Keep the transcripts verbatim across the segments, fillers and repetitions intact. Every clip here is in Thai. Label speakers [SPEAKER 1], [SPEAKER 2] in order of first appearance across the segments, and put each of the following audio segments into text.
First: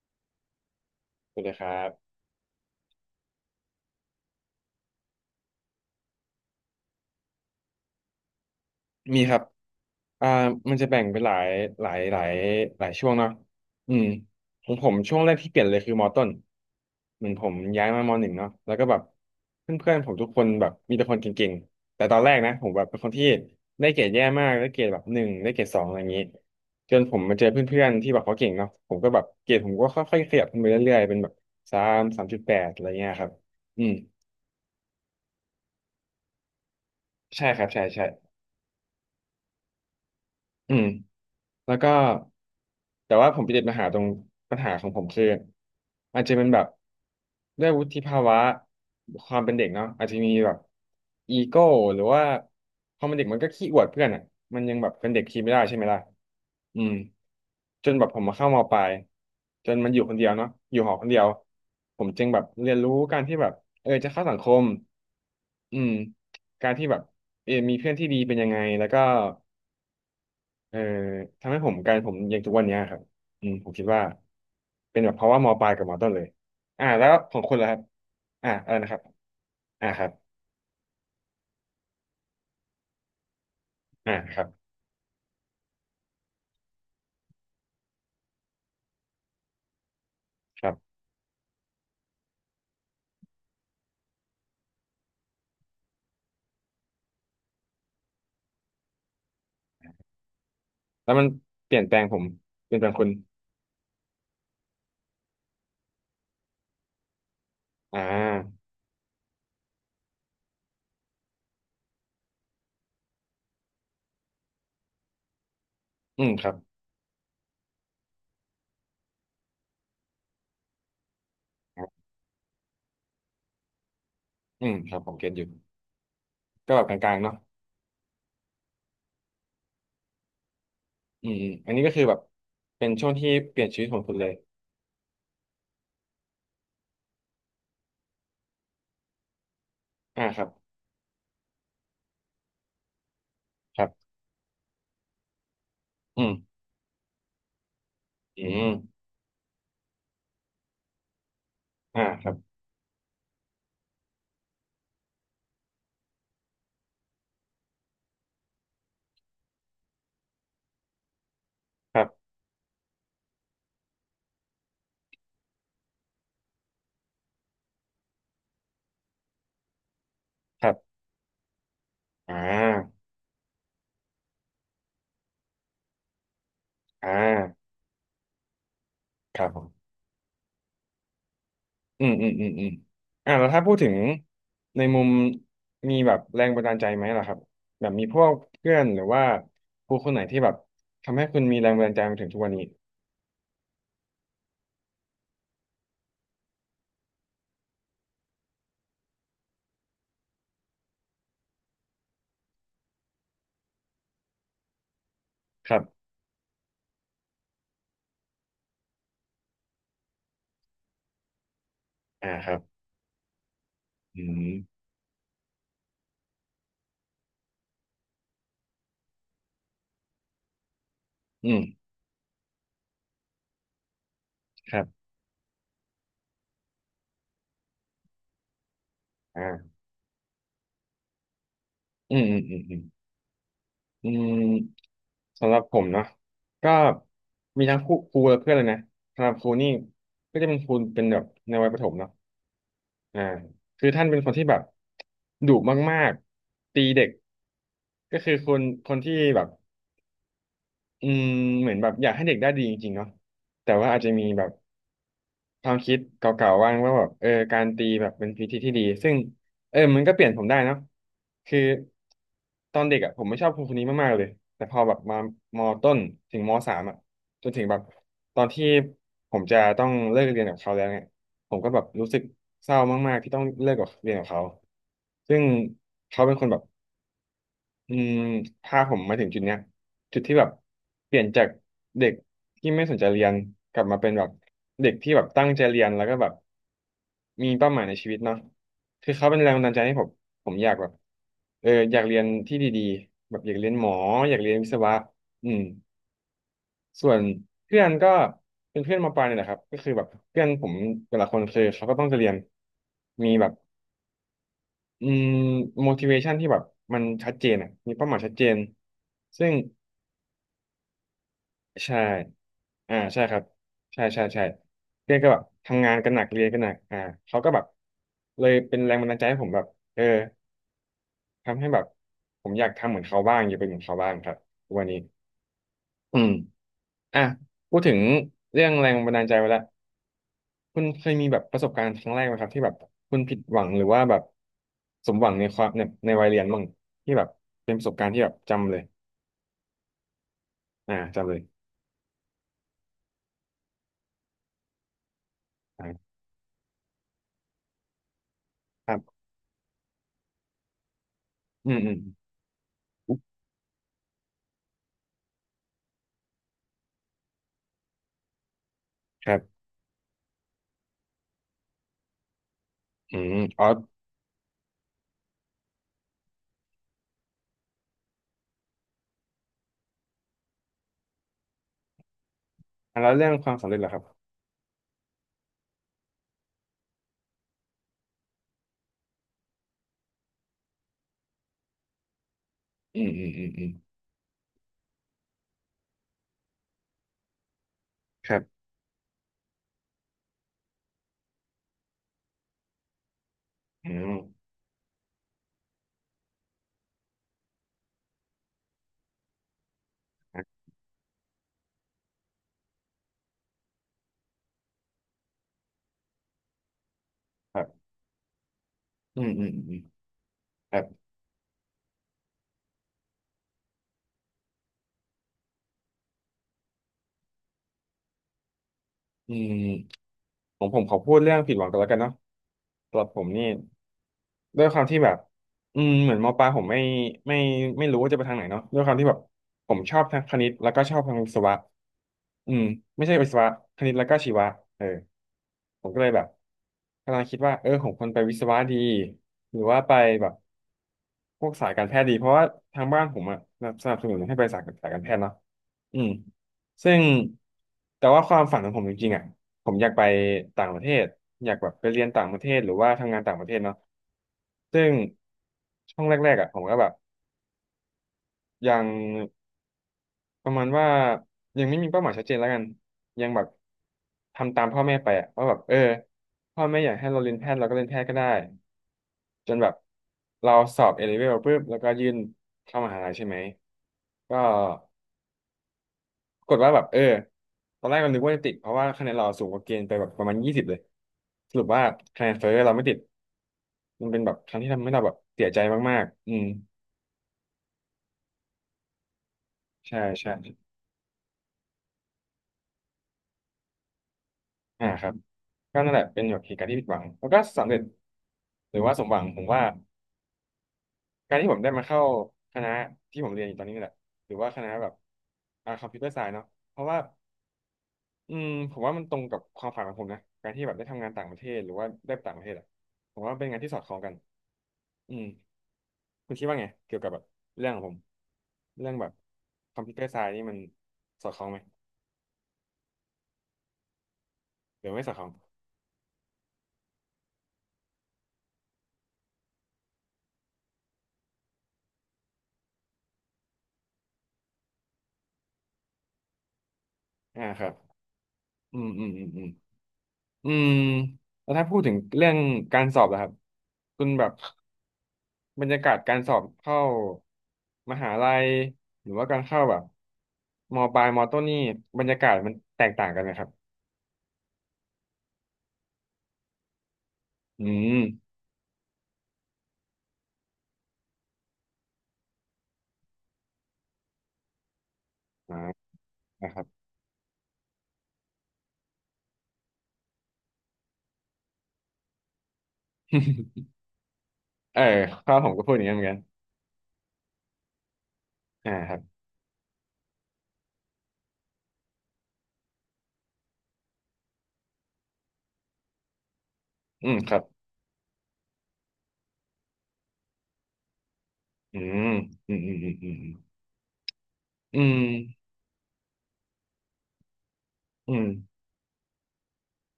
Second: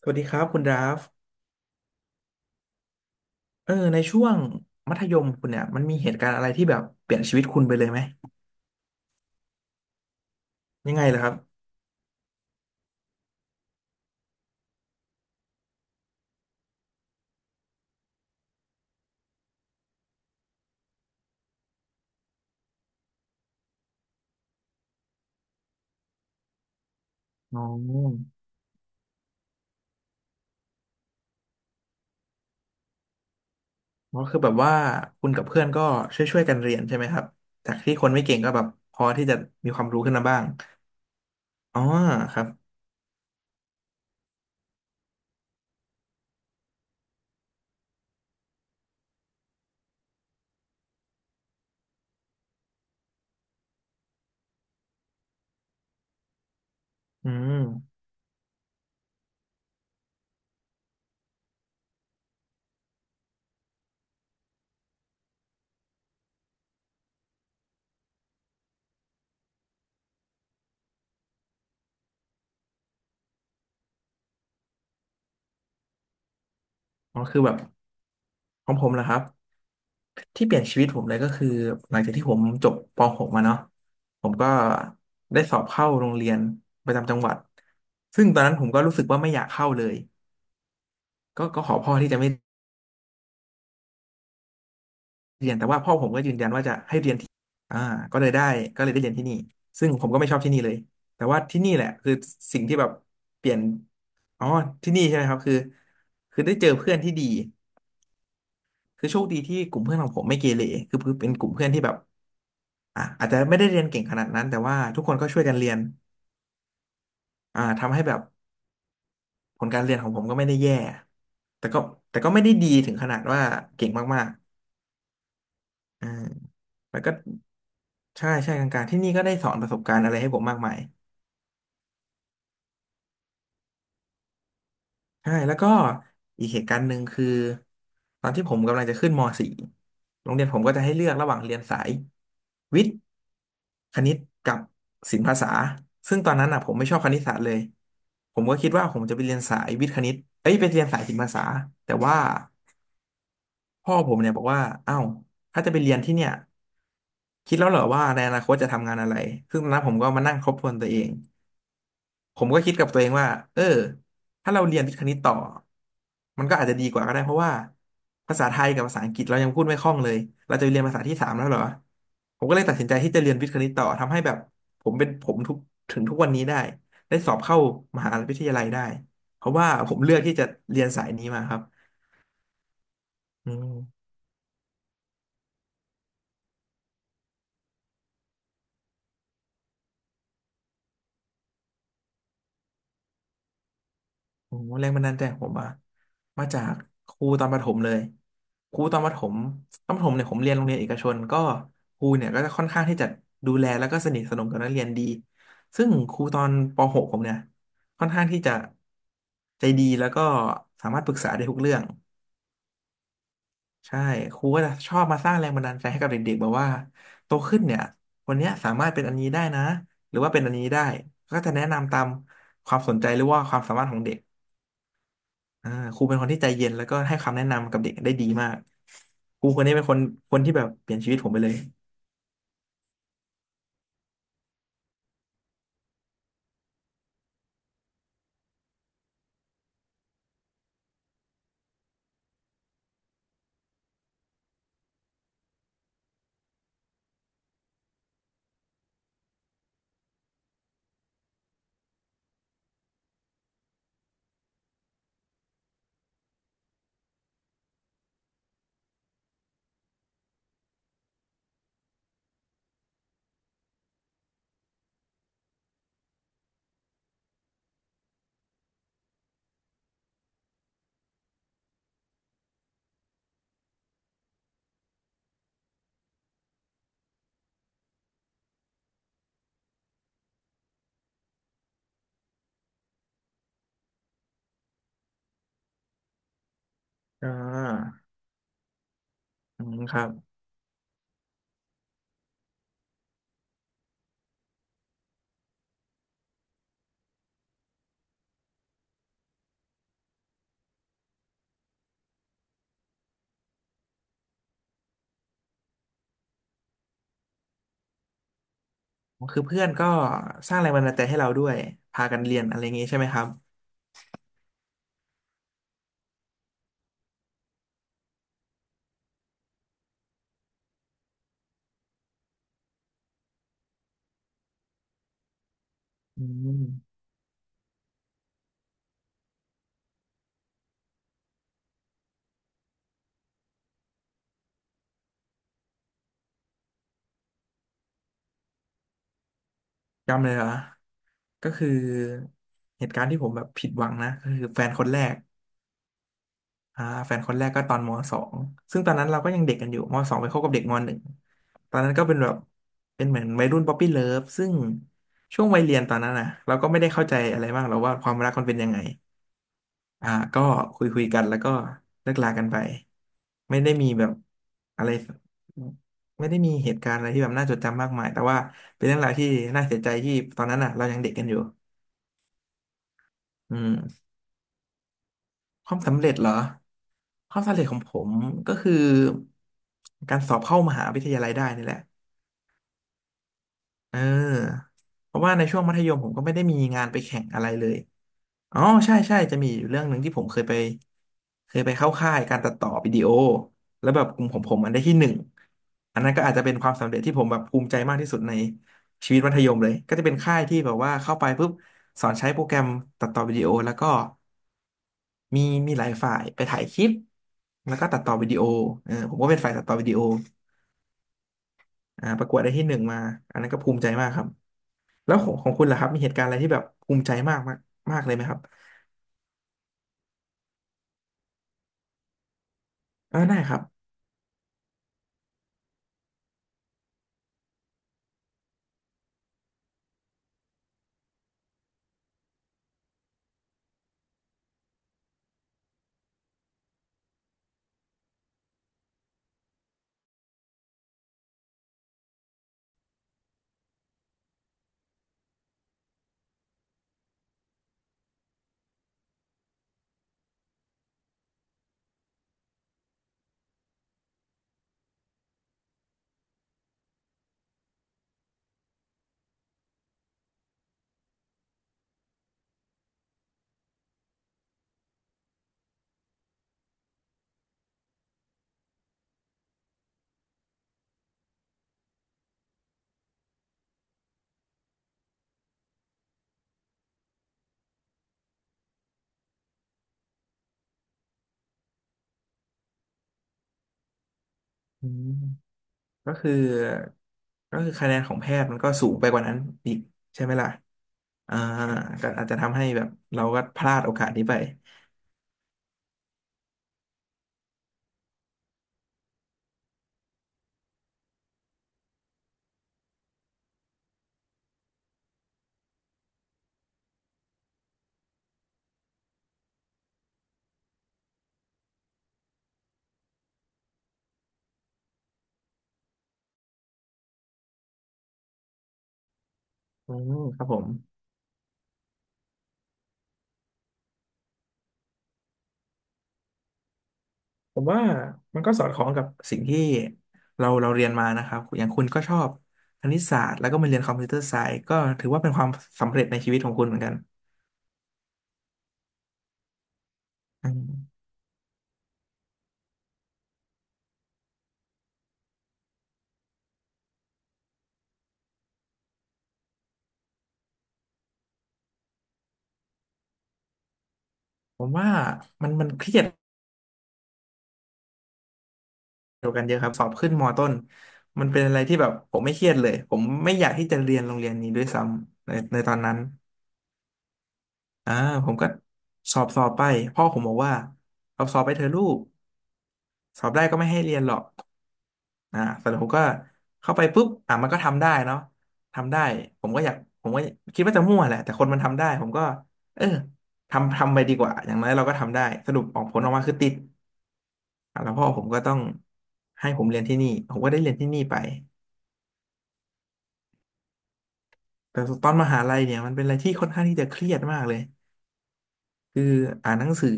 [SPEAKER 1] สวัสดีครับคุณดราฟ
[SPEAKER 2] สวัสดีครับ
[SPEAKER 1] เออในช่วงมัธยมคุณเนี่ยมันมีเหตุการณ์อะไรที่แบบเปลี่ยนชีวิตคุณไปเลยไหม
[SPEAKER 2] มีครับอ่ามันจะ
[SPEAKER 1] ยัง
[SPEAKER 2] แบ่
[SPEAKER 1] ไง
[SPEAKER 2] ง
[SPEAKER 1] เหร
[SPEAKER 2] เป็
[SPEAKER 1] อ
[SPEAKER 2] น
[SPEAKER 1] ค
[SPEAKER 2] ห
[SPEAKER 1] รั
[SPEAKER 2] ลา
[SPEAKER 1] บ
[SPEAKER 2] ยหลายหลายหลายช่วงเนาะอืมของผมช่วงแรกที่เปลี่ยนเลยคือมอต้นเหมือนผมย้ายมามอหนึ่งเนาะแล้วก็แบบเพื่อนๆผมทุกคนแบบมีแต่คนเก่งๆแต่ตอนแรกนะผมแบบเป็นคนที่ได้เกรดแย่มากได้เกรดแบบหนึ่งได้เกรดสองอะไรอย่างนี้จนผมมาเจอ
[SPEAKER 1] อ๋อ
[SPEAKER 2] เพื่อนๆที่แบบเขาเก่งเนาะผมก็แบบเกรดผมก็ค่อยๆขยับขึ้นไปเรื่อยๆเป็นแบบสามสามจุดแปดอะไรเงี้ยครับอืม
[SPEAKER 1] ก็คือแบบว่าคุณกับเพื่อนก็ช่วยๆกันเรียนใช่ไหมครับ
[SPEAKER 2] ใช่ครับ
[SPEAKER 1] จาก
[SPEAKER 2] ใช่
[SPEAKER 1] ที่
[SPEAKER 2] ใช่
[SPEAKER 1] คนไม่เก่งก็แบบพอที่จะมีความรู้ขึ้นมาบ้าง
[SPEAKER 2] อืม แล้ว
[SPEAKER 1] อ๋อ
[SPEAKER 2] ก็
[SPEAKER 1] ครับ
[SPEAKER 2] แต่ว่าผมไปติดปัญหาตรงปัญหาของผมคืออาจจะเป็นแบบด้วยวุฒิภาวะความเป็นเด็กเนาะอาจจะมีแบบอีโก้หรือว่าพอมันเด็กมันก็ขี้อวดเพื่อนอ่ะมันยังแบบเป็นเด็กขี้ไม่ได้ใช่ไหมล่ะอืม
[SPEAKER 1] อืม
[SPEAKER 2] จนแบบผมมาเข้ามปลายจนมันอยู่คนเดียวเนาะอยู่หอคนเดียวผมจึงแบบเรียนรู้การที่แบบเออจะเข้าสังคมอืมการที่แบบเออมีเพื่อนที่ดีเป็นยังไงแล้วก็ เออทำให้ผมกลายเป็นผมอย่างทุกวันเนี้ยครับอืมผมคิดว่าเป็นแบบเพราะว่ามปลายกับมต้นเลยอ่าแล้ว
[SPEAKER 1] อ๋อ
[SPEAKER 2] ขอ
[SPEAKER 1] คือ
[SPEAKER 2] ง
[SPEAKER 1] แบ
[SPEAKER 2] คุณ
[SPEAKER 1] บ
[SPEAKER 2] ล่ะครับอ่า
[SPEAKER 1] ข
[SPEAKER 2] อะ
[SPEAKER 1] อ
[SPEAKER 2] ไร
[SPEAKER 1] งผ
[SPEAKER 2] นะ
[SPEAKER 1] ม
[SPEAKER 2] ครับ
[SPEAKER 1] นะครับ
[SPEAKER 2] อ่าครับ
[SPEAKER 1] ที่เปลี่ยนชีวิตผมเลยก็คือหลังจากที่ผมจบป .หก มาเนาะ
[SPEAKER 2] อ่า
[SPEAKER 1] ผม
[SPEAKER 2] ครับ
[SPEAKER 1] ก็ได้สอบเข้าโรงเรียนประจำจังหวัดซึ่งตอนนั้นผมก็รู้สึกว่าไม่อยากเข้าเลย
[SPEAKER 2] ครับ
[SPEAKER 1] ก็ก็ขอพ่อที่จะไม่ เรียนแต่ว่าพ่อผมก็ยืนยันว่าจะให้เรียนที่อ่าก็เลยได้ก็เลยได้เรียนที่นี่ซึ่งผมก็ไม่ชอบที่นี่เลย
[SPEAKER 2] แล้ว
[SPEAKER 1] แต่
[SPEAKER 2] มัน
[SPEAKER 1] ว่าที่
[SPEAKER 2] เป
[SPEAKER 1] นี่
[SPEAKER 2] ลี่
[SPEAKER 1] แห
[SPEAKER 2] ยน
[SPEAKER 1] ละ
[SPEAKER 2] แปลง
[SPEAKER 1] คือ
[SPEAKER 2] ผม
[SPEAKER 1] สิ่ง
[SPEAKER 2] เป
[SPEAKER 1] ที่
[SPEAKER 2] ลี่ยนแป
[SPEAKER 1] แบ
[SPEAKER 2] ล
[SPEAKER 1] บ
[SPEAKER 2] งคุณ
[SPEAKER 1] เปลี่ยนอ๋อที่นี่ใช่ไหมครับคือคือได้เจอเพื่อนที่ดี
[SPEAKER 2] อ่า
[SPEAKER 1] คือโชคดีที่กลุ่มเพื่อนของผมไม่เกเรคือเป็นกลุ่มเพื่อนที่แบบอ่ะอาจจะไม่ได้เรียนเก่งขนาดนั้นแต่ว่าทุกคนก็ช่วยกันเรียน
[SPEAKER 2] อืมครับ
[SPEAKER 1] อ่าทำให้แบบผลการเรียนของผมก็ไม่ได้แย่แต่ก็
[SPEAKER 2] ครับ
[SPEAKER 1] แต่ก็ไม่ได้ดีถึงขนาดว่าเก่งมาก
[SPEAKER 2] อืมครับผมเก็ตอยู่
[SPEAKER 1] ๆอ่า
[SPEAKER 2] ก็แบบก
[SPEAKER 1] แล้วก็
[SPEAKER 2] ลางๆเนาะ
[SPEAKER 1] ใช่ใช่กลางๆที่นี่ก็ได้สอนประสบการณ์อะไรให้ผมมากมาย
[SPEAKER 2] อืมอมอันนี้ก็คือแบบเป็นช่วงที่เปลี่ยนชีวิตของคุณเลย
[SPEAKER 1] ใช่แล้วก็อีกเหตุการณ์หนึ่งคือตอนที่ผมกำลังจะขึ้นม .สี่
[SPEAKER 2] อ่า
[SPEAKER 1] โรง
[SPEAKER 2] ค
[SPEAKER 1] เรี
[SPEAKER 2] รั
[SPEAKER 1] ย
[SPEAKER 2] บ
[SPEAKER 1] นผมก็จะให้เลือกระหว่างเรียนสายวิทย์
[SPEAKER 2] ครั
[SPEAKER 1] ค
[SPEAKER 2] บ
[SPEAKER 1] ณิตกับศิลปภาษาซึ่
[SPEAKER 2] อื
[SPEAKER 1] งตอนนั้น
[SPEAKER 2] ม
[SPEAKER 1] อ่ะผมไม่ชอบคณิตศาสตร์เลยผ
[SPEAKER 2] อื
[SPEAKER 1] มก็คิ
[SPEAKER 2] ม
[SPEAKER 1] ดว่าผมจะไปเรียนสายวิทย์คณิตเอ้ยไปเรียนสายศิลปภาษาแต่
[SPEAKER 2] อ่า
[SPEAKER 1] ว่า
[SPEAKER 2] ครับ
[SPEAKER 1] พ่อผมเนี่ยบอกว่าอ้าวถ้าจะไปเรียนที่เนี่ยคิดแล้วเหรอว่าในอนาคตจะทำงานอะไรซึ่งตอนนั้นผมก็มานั่งทบทวนตัวเอง
[SPEAKER 2] ครับ
[SPEAKER 1] ผมก็คิดกับตัวเองว่าเออถ้าเราเรียนวิทย์คณิตต่อ มันก็อาจจะดีกว่าก็ได้เพราะว่าภาษาไทยกับภาษาอังกฤษเรายังพูดไม่คล่องเลยเรา
[SPEAKER 2] ค
[SPEAKER 1] จะไป
[SPEAKER 2] รั
[SPEAKER 1] เรียนภา
[SPEAKER 2] บ
[SPEAKER 1] ษาที่สามแล้วเหรอ
[SPEAKER 2] อ่
[SPEAKER 1] ผมก็เลยตัดสินใจ
[SPEAKER 2] า
[SPEAKER 1] ที่จะเรียนวิทย์คณิตต่อทำให้แบบผมเป็นผมทุกถึงทุกวันนี้ได้
[SPEAKER 2] อ่
[SPEAKER 1] ได้สอบเข้า
[SPEAKER 2] า
[SPEAKER 1] มหาวิทยาลัยได้
[SPEAKER 2] ค
[SPEAKER 1] เพ
[SPEAKER 2] รับ
[SPEAKER 1] ราะ
[SPEAKER 2] ผม
[SPEAKER 1] ว่าผมเลือกที่จะเรียนสายนี้มาครับ
[SPEAKER 2] อืมอืมอืมอืมอ่าแล้
[SPEAKER 1] อื
[SPEAKER 2] วถ้า
[SPEAKER 1] ม
[SPEAKER 2] พูดถึงในมุมมีแบบแรงบันดาลใจไหมล่ะครับแบบมีพวกเพื่อนหรือว่าครูคนไหนที่แบบทำให้คุณมีแรงบันดาลใจมาถึงทุกวันนี้
[SPEAKER 1] โอ้โหแรงบันดาลใจของผมอะมาจากครูตอนประถมเลยครูตอนประถมตอนประถมเนี่ยผมเรียนโรงเรียนเอกชนก็ครูเนี่ยก็จะค่อนข้างที่จะดูแลแล้วก็สนิทสนมกับนักเรียนดี
[SPEAKER 2] ครับ
[SPEAKER 1] ซึ่งครูตอนป .หก ผมเนี่ยค่อนข้างที่จะใจดีแล้วก็สามารถปรึกษาได้ทุกเรื่อง
[SPEAKER 2] อ่าครับ
[SPEAKER 1] ใช่
[SPEAKER 2] อื
[SPEAKER 1] ครู
[SPEAKER 2] ม
[SPEAKER 1] ก็จะชอบมาสร้างแรงบันดาลใจให้กับเด็กๆแบบว่าโตขึ้นเนี่ยวันเนี้ยสามารถเป็นอันนี้ได้นะหรือว่าเป็นอันนี้ได้ก็
[SPEAKER 2] อื
[SPEAKER 1] จะ
[SPEAKER 2] ม
[SPEAKER 1] แนะนำตามความสนใจหรือว่าความสามารถของเด็ก
[SPEAKER 2] ครับ
[SPEAKER 1] อ่าครูเป็นคนที่ใจเย็นแล้วก็ให้คำแนะนำกับเด็กได้ดีมาก
[SPEAKER 2] อ่
[SPEAKER 1] ครูคนนี้
[SPEAKER 2] า
[SPEAKER 1] เป็นคนคนที่แบบเปลี่ยนชีวิตผมไปเลย
[SPEAKER 2] อืมอืมอืมอืมอืมสำหรับผมเนาะก็มีทั้งครูครูและเพื่อนเลยนะสำหรับครูนี่ก็จะเป็นครูเป็นแบบในวัยประถมเนาะ อ่าคือท่านเป็นคนที่แบบดุมากๆตีเด็กก็คือคนคนที่แบบอืมเหมือนแบบอยากให้เด็กได้ดีจริงๆเนาะแต่ว่าอาจจะมีแบบ ความคิดเก่าๆบ้างว่าแบบเออการตีแบบเป็นวิธีที่ดีซึ่งเออมันก็เปลี่ยนผมได้เนอะคือตอนเด็กอ่ะผมไม่ชอบครูคนนี้มากๆเลยแต่พอแบบมามอต้นถึงมสามอ่ะจนถึงแบบตอนที่ผมจะต้องเลิกเรียนกับเขาแล้วเนี่ยผมก็แบบรู้สึกเศร้ามากๆที่ต้องเลิกกับเรียนกับเขาซึ่งเขาเป็นคนแบบ อืมพาผมมาถึงจุดเนี้ยจุดที่แบบเปลี่ยนจากเด็กที่ไม่สนใจเรียนกลับมาเป็นแบบเด็กที่แบบตั้งใจเรียนแล้วก็แบบ
[SPEAKER 1] อ่
[SPEAKER 2] มีเป้าหมายใน
[SPEAKER 1] า
[SPEAKER 2] ชีวิตเนาะคือเขาเป็นแรงบั
[SPEAKER 1] อื
[SPEAKER 2] นดาล
[SPEAKER 1] ม
[SPEAKER 2] ใจให้
[SPEAKER 1] ค
[SPEAKER 2] ผ
[SPEAKER 1] รั
[SPEAKER 2] ม
[SPEAKER 1] บ
[SPEAKER 2] ผมอยากแบบเอออยากเรียนที่ดีๆแบบอยากเรียนหมออยากเรียนวิศวะอืมส่วนเพื่อนก็เป็นเพื่อนมปลายเนี่ยแหละครับก็คือแบบเพื่อนผมแต่ละคนคือเขาก็ต้องจะเรียนมีแบบอืม motivation ที่แบบมันชัดเจนอ่ะมีเป้าหมายชัดเจน
[SPEAKER 1] คือ
[SPEAKER 2] ซึ่ง
[SPEAKER 1] เพื่อนก็สร้างแรงบันดาลใจให้เราด้วย
[SPEAKER 2] ใช่
[SPEAKER 1] พากันเรียนอะไรอย่างงี้
[SPEAKER 2] อ่า
[SPEAKER 1] ใช่ไหมค
[SPEAKER 2] ใช่
[SPEAKER 1] รับ
[SPEAKER 2] ครับใช่ใช่ใช่เพื่อนก็แบบทำงานกันหนักเรียนกันหนักอ่าเขาก็แบบเลยเป็นแรงบันดาลใจให้ผมแบบเออทำให้แบบผมอยากทำเหมือนเขาบ้างอยากเป็นเหมือนเขาบ้างครับวันนี้อื
[SPEAKER 1] อื
[SPEAKER 2] ม
[SPEAKER 1] ม
[SPEAKER 2] อ่ะพูดถึงเรื่องแรงบันดาลใจไปแล้วคุณเคยมีแบบประสบการณ์ครั้งแรกไหมครับที่แบบคุณผิดหวังหรือว่าแบบสมหวังในความในในวัยเรียนบ้างที่แบบเป็นประสบการณ์ที่แบบจำเลย
[SPEAKER 1] จำเลยเหรอ
[SPEAKER 2] อ่าจำเลย
[SPEAKER 1] ก็คือเหตุการณ์ที่ผมแบบผิดหวังนะก็คือแฟนคนแรก
[SPEAKER 2] อ่า
[SPEAKER 1] อ่าแฟนคนแรกก็ตอนมสองซึ่ง
[SPEAKER 2] ค
[SPEAKER 1] ตอน
[SPEAKER 2] รั
[SPEAKER 1] นั้น
[SPEAKER 2] บ
[SPEAKER 1] เราก็ยังเด็กกันอยู่มสองไปคบกับเด็กมหนึ่ง
[SPEAKER 2] อื
[SPEAKER 1] ตอ
[SPEAKER 2] ม
[SPEAKER 1] น
[SPEAKER 2] อื
[SPEAKER 1] นั้น
[SPEAKER 2] ม
[SPEAKER 1] ก็เป็นแบบ เป็นเหมือนวัยรุ่นป๊อปปี้เลิฟซึ่งช่วงวัยเรียนตอนนั้นนะเราก็ไม่ได้เข้าใจอะไรมากหรอกว่าความรักมันเป็นยังไง
[SPEAKER 2] ครับ
[SPEAKER 1] อ่าก็คุยคุยกันแล้วก็เลิกลากันไป
[SPEAKER 2] อืม
[SPEAKER 1] ไม่
[SPEAKER 2] อ๋อ
[SPEAKER 1] ได้มีแบบอะไรไม่ได้มีเหตุการณ์อะไรที่แบบน่าจดจำมากมาย แต่ว่าเป็นเรื่องราวที่น่าเสียใจที่ตอนนั้นอ่ะเรายังเด็กกันอยู่
[SPEAKER 2] อ่ะแล้วเรื่องความ
[SPEAKER 1] อื
[SPEAKER 2] สำเร็จล่ะครับ
[SPEAKER 1] ม ความสำเร็จเหรอความสำเร็จของผมก็คือการสอบเข้ามหาวิทยาลัยได้นี่แหละ
[SPEAKER 2] อืมอืมอืมอืม
[SPEAKER 1] เออเพราะว่าในช่วงมัธยมผมก็ไม่ได้มีงานไปแข่งอะไรเลย
[SPEAKER 2] ครั
[SPEAKER 1] อ๋
[SPEAKER 2] บ
[SPEAKER 1] อใช่ใช่จะมีอยู่เรื่องหนึ่งที่ผมเคยไปเคยไปเข้าค่ายการตัดต่อวิดีโอแล้
[SPEAKER 2] อื
[SPEAKER 1] วแบบ
[SPEAKER 2] ม
[SPEAKER 1] กลุ่มของผมมันได้ที่หนึ่งอันนั้นก็อาจจะเป็นความสำเร็จที่ผมแบบภูมิใจมากที่สุดในชีวิตมัธยมเลยก็จะเป็นค่ายที่แบบว่าเข้าไปปุ๊บสอนใช้โปรแกรมตัดต่อวิดีโอแล้วก็ มีมีหลายฝ่ายไปถ่ายคลิป
[SPEAKER 2] ครั
[SPEAKER 1] แล้วก็
[SPEAKER 2] บ
[SPEAKER 1] ตัดต่อวิดีโอเออผม
[SPEAKER 2] อื
[SPEAKER 1] ก็
[SPEAKER 2] ม
[SPEAKER 1] เป็น
[SPEAKER 2] อืม
[SPEAKER 1] ฝ่าย
[SPEAKER 2] อื
[SPEAKER 1] ตั
[SPEAKER 2] ม
[SPEAKER 1] ด
[SPEAKER 2] อื
[SPEAKER 1] ต่อ
[SPEAKER 2] ม
[SPEAKER 1] วิดีโอ
[SPEAKER 2] ครับ
[SPEAKER 1] อ่าประกวดได้ที่หนึ่งมาอันนั้นก็ภูมิใจมากครับแล้วของของคุณล่ะครับมีเหตุการณ์อะไรที่แบบภูมิใจมากมากมากเลยไหมครับ
[SPEAKER 2] อืมผมผมขอพูดเรื่องผิดหวังกันแล้วกันเนาะสำหรับ
[SPEAKER 1] เอ
[SPEAKER 2] ผ
[SPEAKER 1] อ
[SPEAKER 2] ม
[SPEAKER 1] ได้
[SPEAKER 2] นี่
[SPEAKER 1] ครับ
[SPEAKER 2] ด้วยความที่แบบอืมเหมือนมปลายผมไม่ไม่ไม่รู้ว่าจะไปทางไหนเนาะด้วยความที่แบบผมชอบทางคณิตแล้วก็ชอบทางวิศวะอืมไม่ใช่วิศวะคณิตแล้วก็ชีวะเออ ผมก็เลยแบบกำลังคิดว่าเออผมควรไปวิศวะดีหรือว่าไปแบบพวกสายการแพทย์ดีเพราะว่าทางบ้านผมอะสนับสนุนให้ไปสายสายการแพทย์เนาะอืมซึ่งแต่ว่าความฝันของผมจริงๆอะผมอยากไปต่างประเทศอยากแบบไปเรียนต่างประเทศหรือว่าทำงานต่างประเทศเนาะซึ่งช่วงแรกๆอะผมก็แบบยัง ประมาณว่ายังไม่มีเป้าหมายชัดเจนแล้วกันยังแบบทำตามพ่อแม่ไปอะว่าแบบเออพ่อแม่อยากให้เราเรียนแพทย์เราก็เรียนแพทย์ก็ได้จนแบบเราสอบเอเลเวลปุ๊บแล้วก็ยื่นเข้ามหาลัยใช่ไหมก็ปรากฏว่าแบบเออตอนแรกเรานึกว่าจะติดเพราะว่าคะแนนเราสูงกว่าเกณฑ์ไปแบบประมาณยี่สิบเลยสรุปว่าคะแนนเฟ้อเราไม่ติดมันเป็นแบบครั้งที่ทำ
[SPEAKER 1] อื
[SPEAKER 2] ให้เราแบบเสีย
[SPEAKER 1] ม
[SPEAKER 2] ใจมาก
[SPEAKER 1] ก็
[SPEAKER 2] ๆอื
[SPEAKER 1] คือ
[SPEAKER 2] ม
[SPEAKER 1] ก็คือคะแนนของแพทย์มันก็สูงไปกว่านั้นอีก
[SPEAKER 2] ใช่
[SPEAKER 1] ใช่ไห
[SPEAKER 2] ใช่
[SPEAKER 1] มล่ะอ่าก็อาจจะทำให้แบบเราก็พลาดโอกาสนี้ไป
[SPEAKER 2] อ่าครับก็นั่นแหละเป็นแบบเหตุการณ์ที่ผิดหวังแล้วก็สำเร็จหรือว่าสมหวังผมว่าการที่ผมได้มาเข้าคณะที่ผมเรียนอยู่ตอนนี้นี่แหละหรือว่าคณะแบบอ่าคอมพิวเตอร์ไซน์เนาะเพราะว่าอืมผมว่ามันตรงกับความฝันของผมนะการที่แบบได้ทำงานต่างประเทศหรือว่าได้ไปต่างประเทศอะผมว่าเป็นงานที่สอดคล้องกันอืมคุณคิดว่าไงเกี่ยวกับแบบเรื่องของผมเรื่องแบบคอมพิ
[SPEAKER 1] อื
[SPEAKER 2] วเตอร์
[SPEAKER 1] ม
[SPEAKER 2] ไซน์
[SPEAKER 1] ค
[SPEAKER 2] นี่
[SPEAKER 1] รับ
[SPEAKER 2] มั
[SPEAKER 1] ผ
[SPEAKER 2] น
[SPEAKER 1] ม
[SPEAKER 2] สอดคล้องไหมหรือไม่สอดคล้อง
[SPEAKER 1] ผมว่ามันก็สอดคล้องกับสิ่งที่เราเราเรียนมานะครับอย่างคุณก็ชอบคณิตศาสตร์แล้วก็มาเรียนคอมพิวเตอร์ไซส์ก็ถือว่าเป็นความสำเร็จในชีวิตของคุณเหมือนกัน
[SPEAKER 2] อ่าครับอืมอืมอืมอืม
[SPEAKER 1] อื
[SPEAKER 2] อืม
[SPEAKER 1] ม
[SPEAKER 2] แล้วถ้าพูดถึงเรื่องการสอบล่ะครับคุณแบบบรรยากาศการสอบเข้ามหาลัยหรือว่าการเข้าแบบมปลายมต้นนี่บรรยากาศมันแตกต่างกันไหมครับ
[SPEAKER 1] ผมว่ามันมันเครียด
[SPEAKER 2] อืม
[SPEAKER 1] เกี่ยวกันเยอะครับสอบขึ้นมต้นมันเป็นอะไรที่แบบผมไม่เครียดเลยผมไม่อยากที่จะเรียนโรงเรียนนี้ด้วยซ้ำใน
[SPEAKER 2] อ่า
[SPEAKER 1] ในตอนนั้น
[SPEAKER 2] นะครับ
[SPEAKER 1] อ่าผมก็สอบสอบไปพ่อผมบอกว่าสอบสอบไปเถอะลูกสอบได้ก็ไม่ ให้เรียนหรอก
[SPEAKER 2] เออข้าว
[SPEAKER 1] อ่า
[SPEAKER 2] ผมก็
[SPEAKER 1] เสร็
[SPEAKER 2] พู
[SPEAKER 1] จ
[SPEAKER 2] ด
[SPEAKER 1] แล้
[SPEAKER 2] อ
[SPEAKER 1] ว
[SPEAKER 2] ย่าง
[SPEAKER 1] ผม
[SPEAKER 2] นี้นเหมื
[SPEAKER 1] ก็
[SPEAKER 2] อนกัน
[SPEAKER 1] เข้าไปปุ๊บอ่ะมันก็ทำได้เนาะ
[SPEAKER 2] อ่าค
[SPEAKER 1] ทำ
[SPEAKER 2] รั
[SPEAKER 1] ได้
[SPEAKER 2] บ
[SPEAKER 1] ผมก็อยากผมก็คิดว่าจะมั่วแหละแต่คนมันทำได้ผมก็เออทำทำไปดีกว่าอย่างน้อยเราก็ทำได้สรุปออกผลออกมาคือติด
[SPEAKER 2] อืมครับ
[SPEAKER 1] อ่ะแล้วพ่อผมก็ต้องให้ผมเรียนที่นี่ผมก็ได้เรียนที่นี่ไป
[SPEAKER 2] อืมอืมอืมอืมอื
[SPEAKER 1] แต่
[SPEAKER 2] ม
[SPEAKER 1] ตอนมหาลัยเนี่ยมันเป็นอะไรที่ค่อนข้างที่จะเครียดมากเลย
[SPEAKER 2] อืมอืม
[SPEAKER 1] คืออ่านหนังสือ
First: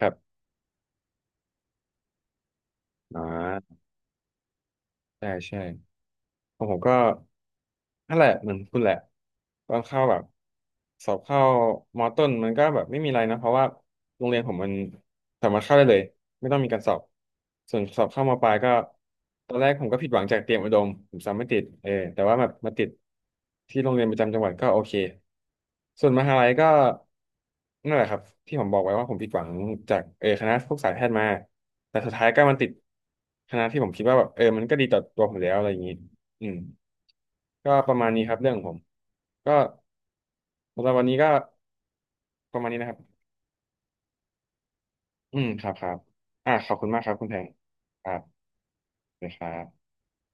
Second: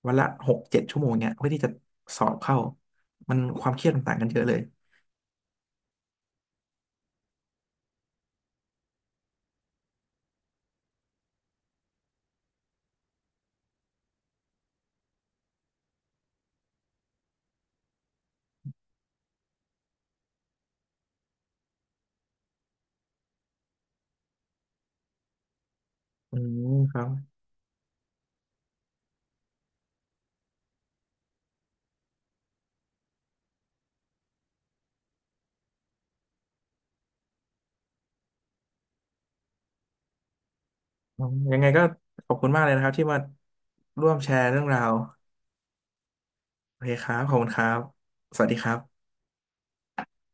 [SPEAKER 2] ครั
[SPEAKER 1] วันละ
[SPEAKER 2] บ
[SPEAKER 1] หกเจ็ดชั่วโมงเนี่ยเพื่อที่จะสอบเข้า
[SPEAKER 2] อ่
[SPEAKER 1] มันความ
[SPEAKER 2] า
[SPEAKER 1] เครียดมันต่างกันเยอะเลย
[SPEAKER 2] ใช่ใช่ ของผมก็นั่นแหละเหมือนคุณแหละตอนเข้าแบบสอบเข้ามอต้นมันก็แบบไม่มีอะไรนะเพราะว่าโรงเรียนผมมันสามารถเข้าได้เลยไม่ต้องมีการสอบส่วนสอบเข้ามอปลายก็ตอนแรกผมก็ผิดหวังจากเตรียมอุดมผมสอบไม่ติดเออแต่ว่าแบบมาติดที่โรงเรียนประจำจังหวัดก็โอเคส่วนมหา
[SPEAKER 1] อื
[SPEAKER 2] ลัยก็
[SPEAKER 1] มครับ
[SPEAKER 2] นั่นแหละครับที่ผมบอกไว้ว่าผมผิดหวังจากเออคณะพวกสายแพทย์มาแต่สุดท้ายก็มันติดคณะที่ผมคิดว่าแบบเออมันก็ดีต่อตัวผมแล้วอะไรอย่างนี้ อืมก็ประมาณนี้ครับเรื่องของผมก็สำหรับวันนี้
[SPEAKER 1] อื
[SPEAKER 2] ก็
[SPEAKER 1] มยังไงก็ขอบคุณ
[SPEAKER 2] ป
[SPEAKER 1] มา
[SPEAKER 2] ระ
[SPEAKER 1] ก
[SPEAKER 2] มาณ
[SPEAKER 1] เลย
[SPEAKER 2] นี้
[SPEAKER 1] นะค
[SPEAKER 2] นะค
[SPEAKER 1] รับ
[SPEAKER 2] รับ
[SPEAKER 1] ที่มาร่วมแชร์เรื่องราว
[SPEAKER 2] อืมครับครับอ่าขอบ
[SPEAKER 1] โอ
[SPEAKER 2] คุ
[SPEAKER 1] เค
[SPEAKER 2] ณมาก
[SPEAKER 1] ค
[SPEAKER 2] ครั
[SPEAKER 1] รั
[SPEAKER 2] บ
[SPEAKER 1] บ
[SPEAKER 2] คุณ
[SPEAKER 1] ขอ
[SPEAKER 2] แพ
[SPEAKER 1] บ
[SPEAKER 2] ง
[SPEAKER 1] คุณครับ
[SPEAKER 2] ครับ
[SPEAKER 1] สวัสดีครับ
[SPEAKER 2] เลยครับ